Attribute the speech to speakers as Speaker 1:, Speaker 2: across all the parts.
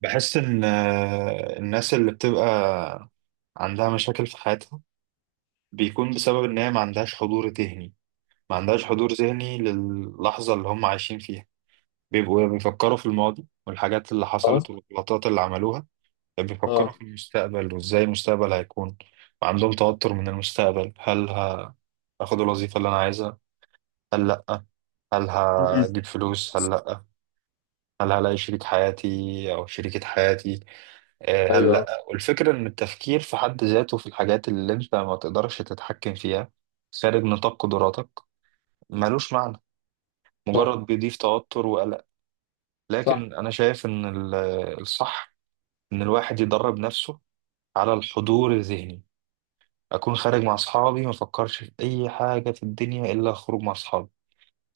Speaker 1: بحس إن الناس اللي بتبقى عندها مشاكل في حياتها بيكون بسبب إن هي ما عندهاش حضور ذهني، ما عندهاش حضور ذهني للحظة اللي هم عايشين فيها. بيبقوا بيفكروا في الماضي والحاجات اللي
Speaker 2: اه،
Speaker 1: حصلت والغلطات اللي عملوها، بيفكروا
Speaker 2: اه،
Speaker 1: في المستقبل وإزاي المستقبل هيكون، وعندهم توتر من المستقبل. هاخد الوظيفة اللي أنا عايزها هل لأ؟ هل
Speaker 2: مم.
Speaker 1: هجيب فلوس هل لأ؟ هل هلاقي شريك حياتي أو شريكة حياتي؟
Speaker 2: ايوه،
Speaker 1: هلا، والفكرة إن التفكير في حد ذاته في الحاجات اللي أنت ما تقدرش تتحكم فيها، خارج نطاق قدراتك، ملوش معنى،
Speaker 2: صح،
Speaker 1: مجرد بيضيف توتر وقلق.
Speaker 2: صح،
Speaker 1: لكن أنا شايف إن الصح إن الواحد يدرب نفسه على الحضور الذهني. أكون خارج مع أصحابي، ما أفكرش في أي حاجة في الدنيا إلا أخرج مع أصحابي.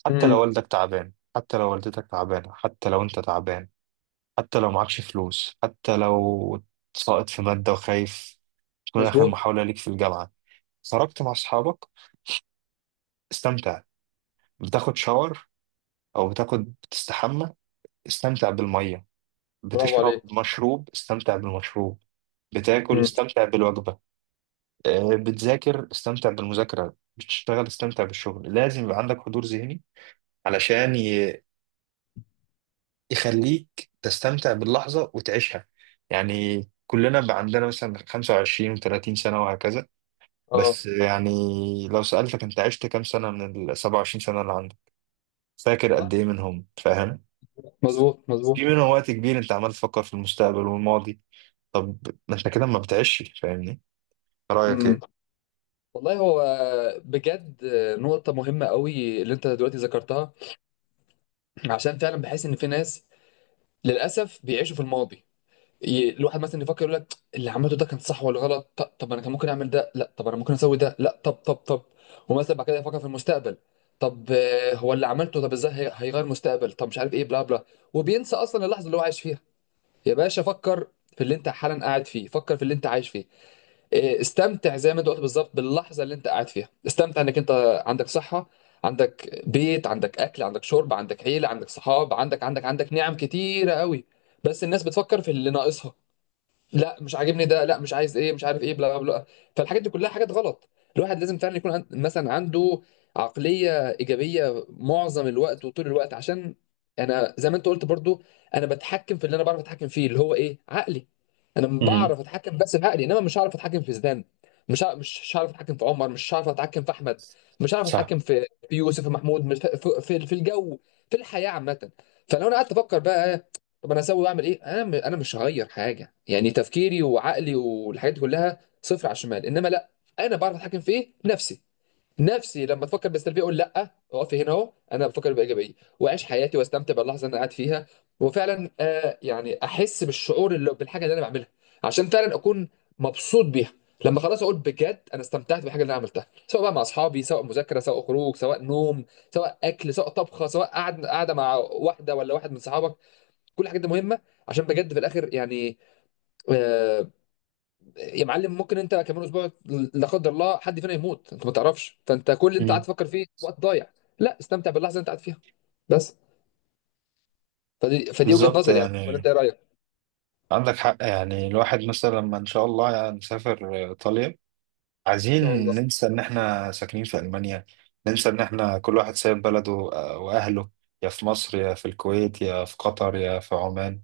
Speaker 1: حتى لو
Speaker 2: مم.
Speaker 1: والدك تعبان، حتى لو والدتك تعبانة، حتى لو أنت تعبان، حتى لو معكش فلوس، حتى لو ساقط في مادة وخايف تكون آخر
Speaker 2: مظبوط،
Speaker 1: محاولة ليك في الجامعة. خرجت مع اصحابك، استمتع. بتاخد شاور او بتستحمى، استمتع بالميه.
Speaker 2: برافو
Speaker 1: بتشرب
Speaker 2: عليك،
Speaker 1: مشروب، استمتع بالمشروب. بتاكل،
Speaker 2: مم.
Speaker 1: استمتع بالوجبه. بتذاكر استمتع بالمذاكره، بتشتغل استمتع بالشغل. لازم يبقى عندك حضور ذهني علشان يخليك تستمتع باللحظه وتعيشها. يعني كلنا بقى عندنا مثلا 25 و30 سنه وهكذا.
Speaker 2: اه،
Speaker 1: بس يعني لو سألتك انت عشت كام سنه من ال 27 سنه اللي عندك؟ فاكر قد
Speaker 2: صح،
Speaker 1: ايه منهم؟ فاهم؟
Speaker 2: مظبوط، مظبوط،
Speaker 1: في منهم وقت كبير انت عمال تفكر في المستقبل والماضي. طب ما احنا كده ما بتعيش، فاهمني؟ رأيك
Speaker 2: مم.
Speaker 1: ايه؟
Speaker 2: والله هو بجد، نقطة مهمة قوي اللي انت دلوقتي ذكرتها، عشان فعلا بحس ان في ناس للأسف بيعيشوا في الماضي. الواحد مثلا يفكر يقول لك اللي عملته ده كان صح ولا غلط، طب انا كان ممكن اعمل ده، لا طب انا ممكن اسوي ده، لا طب. ومثلا بعد كده يفكر في المستقبل. طب، هو اللي عملته، طب ازاي هيغير مستقبل، طب مش عارف ايه، بلا بلا. وبينسى اصلا اللحظه اللي هو عايش فيها. يا باشا فكر في اللي انت حالا قاعد فيه، فكر في اللي انت عايش فيه. استمتع زي ما انت قلت بالظبط باللحظه اللي انت قاعد فيها. استمتع انك انت عندك صحه، عندك بيت، عندك اكل، عندك شرب، عندك عيله، عندك صحاب، عندك عندك عندك نعم كتيره قوي. بس الناس بتفكر في اللي ناقصها، لا مش عاجبني ده، لا مش عايز ايه، مش عارف ايه، بلا بلا. فالحاجات دي كلها حاجات غلط. الواحد لازم فعلا يكون عند مثلا عنده عقلية إيجابية معظم الوقت وطول الوقت. عشان انا زي ما انت قلت برضو، انا بتحكم في اللي انا بعرف اتحكم فيه، اللي هو ايه، عقلي. انا
Speaker 1: امم.
Speaker 2: بعرف اتحكم بس بعقلي، انما مش هعرف اتحكم في زيدان، مش هعرف اتحكم في عمر، مش هعرف اتحكم في احمد، مش هعرف
Speaker 1: صح.
Speaker 2: اتحكم في يوسف ومحمود، في في الجو، في الحياة عامة. فلو انا قعدت افكر بقى، طب انا اسوي واعمل ايه، انا مش هغير حاجه، يعني تفكيري وعقلي والحاجات دي كلها صفر على الشمال. انما لا، انا بعرف اتحكم في ايه، نفسي. نفسي لما تفكر بالسلبيه اقول لا، اقفي هنا اهو، انا بفكر بايجابيه واعيش حياتي واستمتع باللحظه اللي انا قاعد فيها. وفعلا يعني احس بالشعور، اللي بالحاجه اللي انا بعملها، عشان فعلا اكون مبسوط بيها. لما خلاص اقول بجد انا استمتعت بالحاجه اللي انا عملتها، سواء بقى مع اصحابي، سواء مذاكره، سواء خروج، سواء نوم، سواء اكل، سواء طبخه، سواء قعد قاعده مع واحده ولا واحد من صحابك. كل الحاجات دي مهمه، عشان بجد في الاخر يعني، آه، يا معلم ممكن انت كمان اسبوع لا قدر الله حد فينا يموت، انت ما تعرفش، فانت كل اللي انت قاعد
Speaker 1: امم.
Speaker 2: تفكر فيه وقت ضايع. لا، استمتع باللحظه اللي انت قاعد فيها بس. فدي وجهه
Speaker 1: بالظبط
Speaker 2: نظري، يعني ولا انت
Speaker 1: يعني،
Speaker 2: ايه رايك؟ ان
Speaker 1: عندك حق يعني. الواحد مثلا لما ان شاء الله يعني نسافر ايطاليا، عايزين
Speaker 2: شاء الله.
Speaker 1: ننسى ان احنا ساكنين في المانيا، ننسى ان احنا كل واحد سايب بلده واهله، يا في مصر يا في الكويت يا في قطر يا في عمان.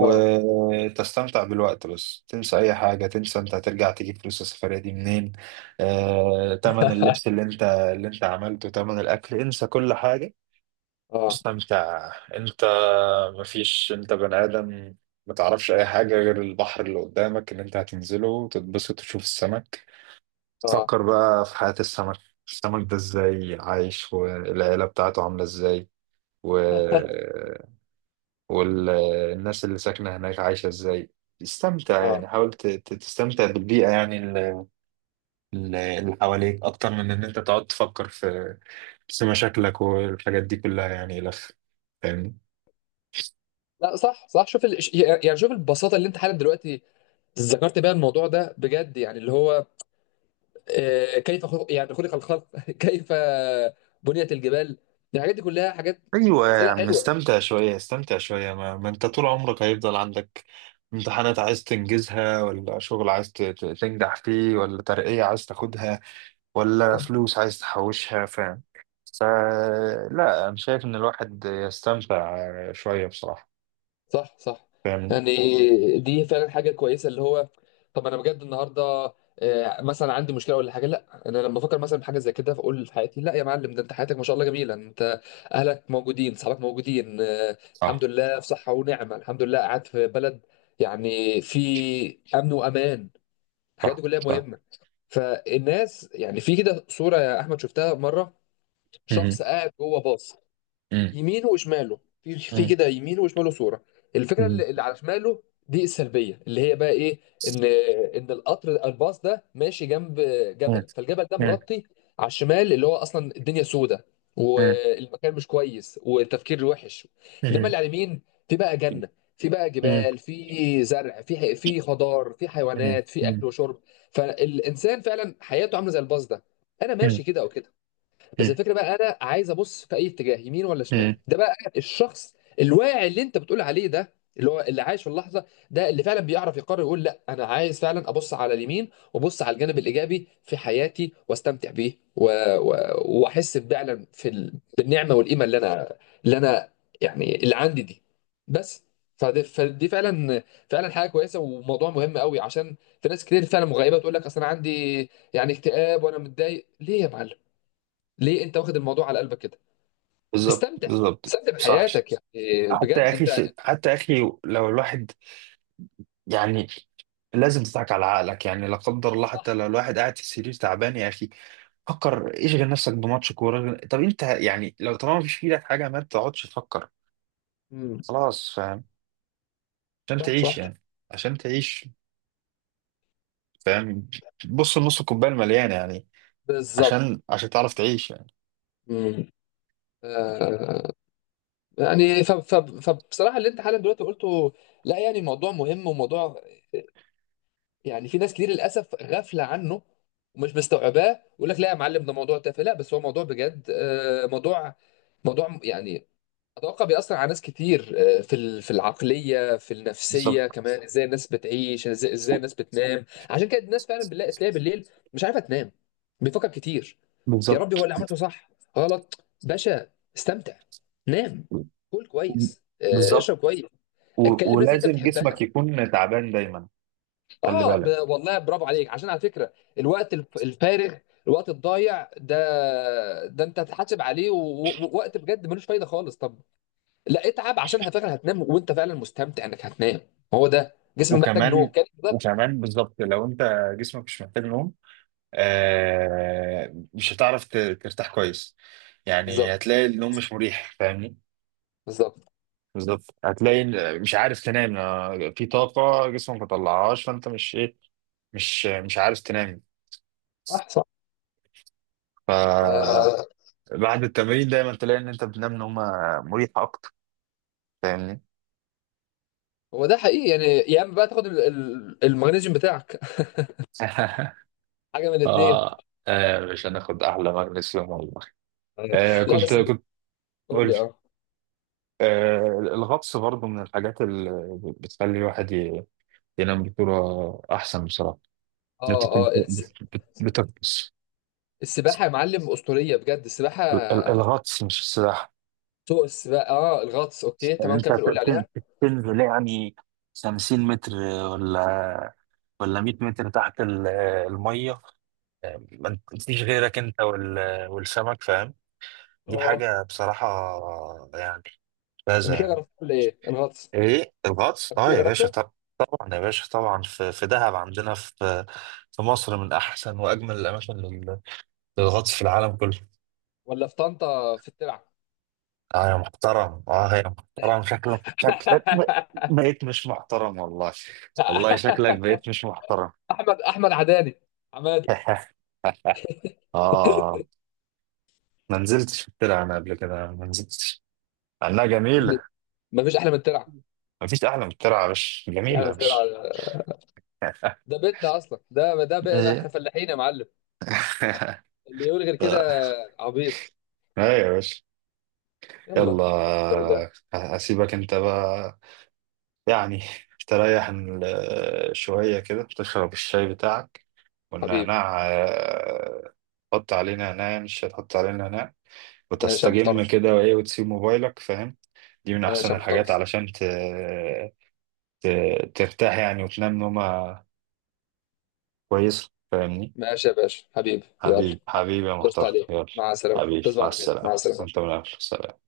Speaker 2: اه.
Speaker 1: بالوقت، بس تنسى اي حاجه. تنسى انت هترجع تجيب فلوس السفريه دي منين، تمن اللبس اللي انت اللي انت عملته، تمن الاكل. انسى كل حاجه،
Speaker 2: اه،
Speaker 1: استمتع انت. مفيش، انت بني ادم، ما تعرفش اي حاجه غير البحر اللي قدامك اللي انت هتنزله وتتبسط وتشوف السمك.
Speaker 2: اه،
Speaker 1: فكر بقى في حياه السمك، السمك ده ازاي عايش والعيله بتاعته عامله ازاي، و والناس اللي ساكنة هناك عايشة ازاي. استمتع
Speaker 2: اه.
Speaker 1: يعني، حاول تستمتع بالبيئة، يعني اللي حواليك أكتر من إن أنت تقعد تفكر في مشاكلك والحاجات دي كلها، يعني لف، فاهمني؟
Speaker 2: لا صح، صح، شوف ال... يعني شوف البساطه اللي انت حالا دلوقتي ذكرت بيها الموضوع ده بجد، يعني اللي هو كيف خلق، يعني خلق الخلق. كيف بنيت الجبال، الحاجات دي كلها حاجات.
Speaker 1: أيوة يا
Speaker 2: اسئله
Speaker 1: عم،
Speaker 2: حلوه.
Speaker 1: استمتع شوية، استمتع شوية. ما أنت طول عمرك هيفضل عندك امتحانات عايز تنجزها، ولا شغل عايز تنجح فيه، ولا ترقية عايز تاخدها، ولا
Speaker 2: آه،
Speaker 1: فلوس عايز تحوشها، فاهم؟ فلا أنا شايف إن الواحد يستمتع شوية بصراحة،
Speaker 2: صح، صح.
Speaker 1: فاهمني؟
Speaker 2: يعني دي فعلا حاجة كويسة، اللي هو طب أنا بجد النهاردة، مثلا عندي مشكلة ولا حاجة، لا أنا لما أفكر مثلا بحاجة زي كده فأقول في حياتي، لا يا معلم ده أنت حياتك ما شاء الله جميلة، أنت أهلك موجودين، صحابك موجودين، الحمد
Speaker 1: صح.
Speaker 2: لله في صحة ونعمة، الحمد لله قاعد في بلد يعني في أمن وأمان. الحاجات دي
Speaker 1: صح.
Speaker 2: كلها
Speaker 1: صح.
Speaker 2: مهمة. فالناس، يعني في كده صورة يا أحمد شفتها مرة، شخص
Speaker 1: مهم.
Speaker 2: قاعد جوه باص،
Speaker 1: مم.
Speaker 2: يمينه وشماله، في في
Speaker 1: مم.
Speaker 2: كده يمينه وشماله صوره. الفكره
Speaker 1: مم.
Speaker 2: اللي على شماله دي السلبيه، اللي هي بقى ايه، ان ان القطر الباص ده ماشي جنب
Speaker 1: مم.
Speaker 2: جبل، فالجبل ده مغطي على الشمال اللي هو اصلا الدنيا سودة،
Speaker 1: مم.
Speaker 2: والمكان مش كويس، والتفكير وحش.
Speaker 1: مم.
Speaker 2: انما
Speaker 1: مم.
Speaker 2: اللي على اليمين في بقى جنه، في بقى
Speaker 1: مم.
Speaker 2: جبال، في زرع، في خضار، في
Speaker 1: مم.
Speaker 2: حيوانات، في اكل وشرب. فالانسان فعلا حياته عامله زي الباص ده، انا
Speaker 1: مم.
Speaker 2: ماشي كده او كده، بس
Speaker 1: مم.
Speaker 2: الفكره بقى انا عايز ابص في اي اتجاه، يمين ولا
Speaker 1: مم.
Speaker 2: شمال. ده بقى الشخص الواعي اللي انت بتقول عليه، ده اللي هو اللي عايش في اللحظه، ده اللي فعلا بيعرف يقرر يقول لا انا عايز فعلا ابص على اليمين، وابص على الجانب الايجابي في حياتي واستمتع بيه، و... و... واحس فعلا في ال... بالنعمه والقيمه اللي انا يعني اللي عندي دي بس. فدي فعلا فعلا حاجه كويسه، وموضوع مهم قوي، عشان في ناس كتير فعلا مغيبه، تقول لك اصل انا عندي يعني اكتئاب وانا متضايق. ليه يا معلم؟ ليه انت واخد الموضوع على قلبك كده؟
Speaker 1: بالظبط،
Speaker 2: استمتع،
Speaker 1: بالظبط،
Speaker 2: استمتع
Speaker 1: صح.
Speaker 2: بحياتك يعني،
Speaker 1: حتى يا
Speaker 2: بجد انت.
Speaker 1: أخي، حتى يا أخي لو الواحد يعني لازم تضحك على عقلك يعني. لا قدر الله حتى
Speaker 2: صح.
Speaker 1: لو الواحد قاعد في السرير تعبان يا اخي، فكر، اشغل نفسك بماتش كورة. طب انت يعني لو طالما مفيش في ايدك حاجة ما تقعدش تفكر.
Speaker 2: مم.
Speaker 1: خلاص، فاهم؟ عشان
Speaker 2: صح،
Speaker 1: تعيش
Speaker 2: صح.
Speaker 1: يعني، عشان تعيش، فاهم؟ بص لنص الكوباية المليانة يعني،
Speaker 2: بالظبط.
Speaker 1: عشان تعرف تعيش يعني.
Speaker 2: مم. آه يعني، فبصراحه اللي انت حالا دلوقتي قلته، لا يعني موضوع مهم، وموضوع يعني في ناس كتير للاسف غافله عنه، ومش مستوعباه، يقول لك لا يا معلم ده موضوع تافه. لا، بس هو موضوع بجد، آه، موضوع موضوع يعني اتوقع بيأثر على ناس كتير. في ال-، في العقليه، في
Speaker 1: بالظبط.
Speaker 2: النفسيه كمان. ازاي الناس بتعيش، ازاي، إزاي النس بتنام. عشان كده الناس فعلا بنلاقي تلاقي بالليل مش عارفه تنام، بيفكر كتير، يا ربي هو
Speaker 1: بالظبط.
Speaker 2: اللي عملته صح غلط؟ باشا استمتع، نام، كل كويس، اشرب
Speaker 1: بالظبط
Speaker 2: كويس،
Speaker 1: و...
Speaker 2: اتكلم ناس اللي انت
Speaker 1: ولازم
Speaker 2: بتحبها.
Speaker 1: جسمك يكون تعبان دايما، خلي
Speaker 2: اه ب...
Speaker 1: بالك.
Speaker 2: والله برافو عليك، عشان على فكره، الوقت الفارغ، الوقت الضايع ده، ده انت هتحاسب عليه، ووقت بجد ملوش فايده خالص. طب لا اتعب عشان فعلا هتنام وانت فعلا مستمتع انك هتنام، هو ده جسمك محتاج نوم
Speaker 1: وكمان،
Speaker 2: كده. بالظبط،
Speaker 1: وكمان بالظبط لو انت جسمك مش محتاج نوم، مش هتعرف ترتاح كويس يعني،
Speaker 2: بالظبط،
Speaker 1: هتلاقي النوم مش مريح، فاهمني؟
Speaker 2: بالظبط.
Speaker 1: بالظبط هتلاقي مش عارف تنام، في طاقة جسمك ما طلعهاش فانت مش ايه، مش عارف تنام.
Speaker 2: صح، صح. آه،
Speaker 1: فبعد التمرين دايما تلاقي ان انت بتنام نومة مريحة اكتر، فاهمني؟
Speaker 2: هو ده حقيقي يعني، يا اما بقى تاخد المغنيسيوم بتاعك، حاجه من الاثنين.
Speaker 1: آه. مش هناخد احلى مغنيسيوم والله. آه،
Speaker 2: لا
Speaker 1: كنت
Speaker 2: بس،
Speaker 1: كنت
Speaker 2: قول
Speaker 1: قول.
Speaker 2: لي. اه.
Speaker 1: آه، الغطس برضو من الحاجات اللي بتخلي الواحد ينام بصورة احسن بصراحة، ان
Speaker 2: اه،
Speaker 1: انت تكون
Speaker 2: اه
Speaker 1: بتغطس.
Speaker 2: السباحه يا معلم اسطوريه، بجد السباحه.
Speaker 1: الغطس مش السباحة.
Speaker 2: سوق السباحه، اه الغطس، اوكي
Speaker 1: يعني
Speaker 2: تمام
Speaker 1: انت
Speaker 2: كمل قول لي
Speaker 1: تن-
Speaker 2: عليها.
Speaker 1: تنزل يعني 50 متر، ولا ولا 100 متر تحت الميه، ما فيش غيرك انت والسمك، فاهم؟ دي
Speaker 2: اه
Speaker 1: حاجه بصراحه يعني ممتازه
Speaker 2: قبل كده
Speaker 1: يعني.
Speaker 2: جربته ولا ايه الغطس؟
Speaker 1: ايه الغطس؟
Speaker 2: قبل
Speaker 1: اه
Speaker 2: كده
Speaker 1: يا باشا،
Speaker 2: جربته
Speaker 1: طب طبعا يا باشا، طبعا، في دهب عندنا، في في مصر من احسن واجمل الاماكن للغطس في العالم كله.
Speaker 2: ولا في طنطا في الترعه؟
Speaker 1: اه يا محترم، اه يا محترم، شكلك شكلك بقيت مش محترم والله. والله شكلك بقيت مش محترم.
Speaker 2: احمد، احمد عداني، عماد.
Speaker 1: اه. ما نزلتش في الترعة انا، قبل كده ما نزلتش، انها جميلة.
Speaker 2: ما فيش احلى من الترعه.
Speaker 1: ما فيش احلى من الترعة يا باشا،
Speaker 2: مفيش احلى
Speaker 1: جميلة
Speaker 2: من
Speaker 1: يا
Speaker 2: الترعه.
Speaker 1: باشا.
Speaker 2: ده بيتنا اصلا، ده ده بقى احنا
Speaker 1: ايه؟
Speaker 2: فلاحين يا معلم، اللي يقول غير كده
Speaker 1: آه،
Speaker 2: عبيط.
Speaker 1: ايوه يا باشا،
Speaker 2: يلا. الحمد
Speaker 1: يلا.
Speaker 2: لله.
Speaker 1: اسيبك انت بقى يعني تريح شوية كده، تشرب الشاي بتاعك
Speaker 2: حبيبي.
Speaker 1: والنعناع. حط عليه نعناع، مش هتحط عليه نعناع،
Speaker 2: ماشي يا
Speaker 1: وتستجم
Speaker 2: محترس،
Speaker 1: كده، وايه، وتسيب موبايلك، فاهم؟ دي من
Speaker 2: ماشي
Speaker 1: احسن
Speaker 2: يا
Speaker 1: الحاجات
Speaker 2: محترس.
Speaker 1: علشان ت... ترتاح يعني، وتنام نومة كويسة، فاهمني؟
Speaker 2: ماشي يا باشا حبيبي يلا.
Speaker 1: حبيبي يا
Speaker 2: قشطة
Speaker 1: محترم،
Speaker 2: عليك،
Speaker 1: يلا.
Speaker 2: مع السلامه،
Speaker 1: حبيبي
Speaker 2: تصبح
Speaker 1: مع
Speaker 2: على خير، مع
Speaker 1: السلامة، وانت
Speaker 2: السلامه.
Speaker 1: من أهل السلامة.